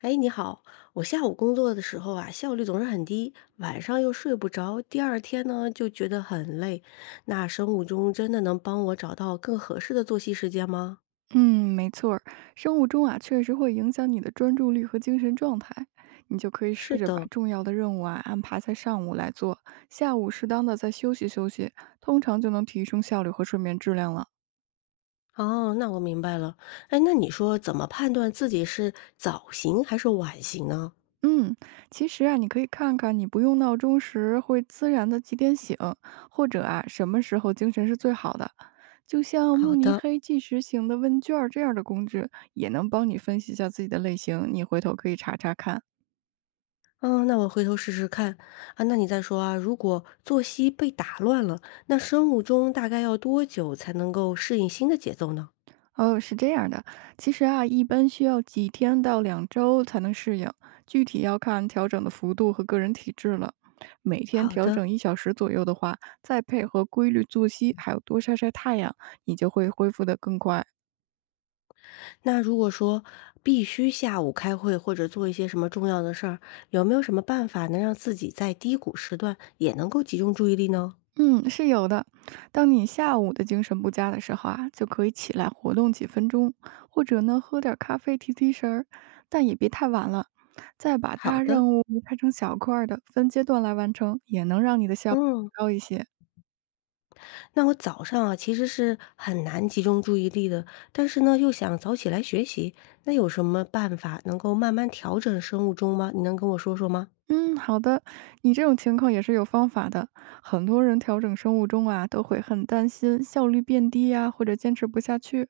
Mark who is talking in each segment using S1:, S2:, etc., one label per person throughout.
S1: 哎，你好，我下午工作的时候啊，效率总是很低，晚上又睡不着，第二天呢就觉得很累。那生物钟真的能帮我找到更合适的作息时间吗？
S2: 嗯，没错儿，生物钟啊，确实会影响你的专注力和精神状态。你就可以试
S1: 是
S2: 着把
S1: 的，
S2: 重要的任务啊安排在上午来做，下午适当的再休息休息，通常就能提升效率和睡眠质量了。
S1: 哦，那我明白了。哎，那你说怎么判断自己是早型还是晚型呢？
S2: 嗯，其实啊，你可以看看你不用闹钟时会自然的几点醒，或者啊什么时候精神是最好的，就像慕
S1: 好
S2: 尼
S1: 的，
S2: 黑计时型的问卷儿这样的工具，也能帮你分析一下自己的类型，你回头可以查查看。
S1: 嗯，那我回头试试看啊。那你再说啊，如果作息被打乱了，那生物钟大概要多久才能够适应新的节奏呢？
S2: 哦，是这样的，其实啊，一般需要几天到2周才能适应，具体要看调整的幅度和个人体质了。每天
S1: 好
S2: 调
S1: 的。
S2: 整1小时左右的话，再配合规律作息，还有多晒晒太阳，你就会恢复得更快。
S1: 那如果说必须下午开会或者做一些什么重要的事儿，有没有什么办法能让自己在低谷时段也能够集中注意力呢？
S2: 嗯，是有的。当你下午的精神不佳的时候啊，就可以起来活动几分钟，或者呢喝点咖啡提提神儿，但也别太晚了。再把
S1: 好
S2: 大
S1: 的，
S2: 任务拆成小块儿的，分阶段来完成，也能让你的效率
S1: 嗯，
S2: 高一些。
S1: 那我早上啊其实是很难集中注意力的，但是呢又想早起来学习，那有什么办法能够慢慢调整生物钟吗？你能跟我说说吗？
S2: 嗯，好的，你这种情况也是有方法的。很多人调整生物钟啊，都会很担心效率变低呀、或者坚持不下去。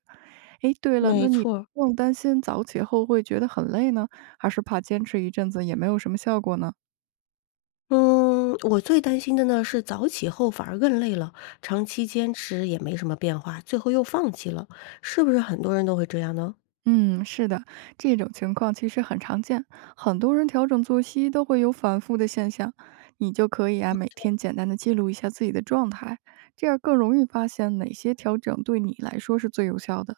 S2: 诶，对了，
S1: 没
S2: 那你
S1: 错儿，
S2: 更担心早起后会觉得很累呢，还是怕坚持一阵子也没有什么效果呢？
S1: 嗯，我最担心的呢是早起后反而更累了，长期坚持也没什么变化，最后又放弃了，是不是很多人都会这样呢？
S2: 嗯，是的，这种情况其实很常见，很多人调整作息都会有反复的现象。你就可以啊，每天简单的记录一下自己的状态，这样更容易发现哪些调整对你来说是最有效的。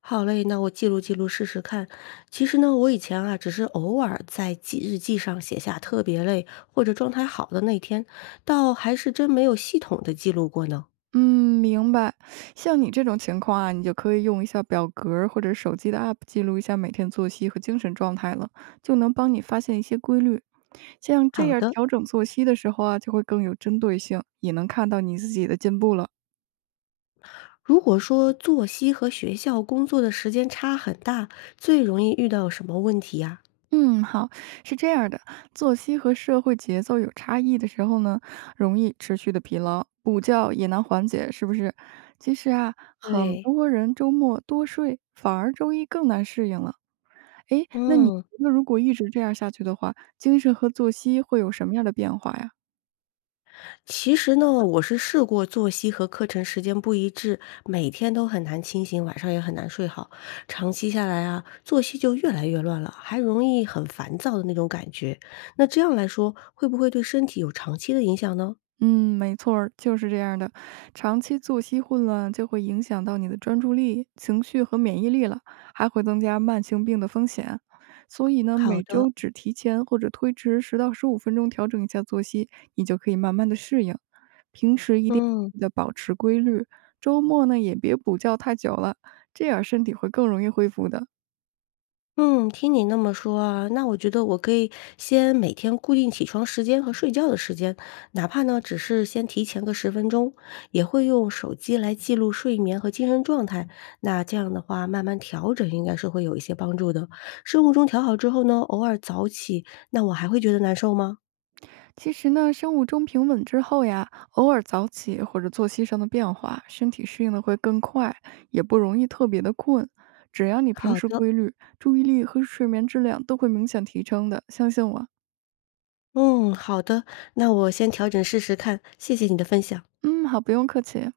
S1: 好嘞，那我记录记录试试看。其实呢，我以前啊，只是偶尔在记日记上写下特别累或者状态好的那天，倒还是真没有系统的记录过呢。
S2: 嗯，明白。像你这种情况啊，你就可以用一下表格儿或者手机的 App 记录一下每天作息和精神状态了，就能帮你发现一些规律。像这
S1: 好
S2: 样
S1: 的，
S2: 调整作息的时候啊，就会更有针对性，也能看到你自己的进步了。
S1: 如果说作息和学校工作的时间差很大，最容易遇到什么问题呀？
S2: 嗯，好，是这样的，作息和社会节奏有差异的时候呢，容易持续的疲劳，补觉也难缓解，是不是？其实啊，很
S1: 对，
S2: 多人周末多睡，反而周一更难适应了。诶，那你
S1: 嗯。
S2: 觉得如果一直这样下去的话，精神和作息会有什么样的变化呀？
S1: 其实呢，我是试过作息和课程时间不一致，每天都很难清醒，晚上也很难睡好。长期下来啊，作息就越来越乱了，还容易很烦躁的那种感觉。那这样来说，会不会对身体有长期的影响呢？
S2: 嗯，没错儿，就是这样的。长期作息混乱就会影响到你的专注力、情绪和免疫力了，还会增加慢性病的风险。所以呢，
S1: 好
S2: 每
S1: 的，
S2: 周只提前或者推迟10到15分钟调整一下作息，你就可以慢慢的适应。平时一定
S1: 嗯。
S2: 要保持规律，周末呢也别补觉太久了，这样身体会更容易恢复的。
S1: 嗯，听你那么说啊，那我觉得我可以先每天固定起床时间和睡觉的时间，哪怕呢只是先提前个10分钟，也会用手机来记录睡眠和精神状态。那这样的话，慢慢调整应该是会有一些帮助的。生物钟调好之后呢，偶尔早起，那我还会觉得难受吗？
S2: 其实呢，生物钟平稳之后呀，偶尔早起或者作息上的变化，身体适应的会更快，也不容易特别的困。只要你平
S1: 好
S2: 时
S1: 的，
S2: 规律，注意力和睡眠质量都会明显提升的，相信我。
S1: 嗯，好的，那我先调整试试看，谢谢你的分享。
S2: 嗯，好，不用客气。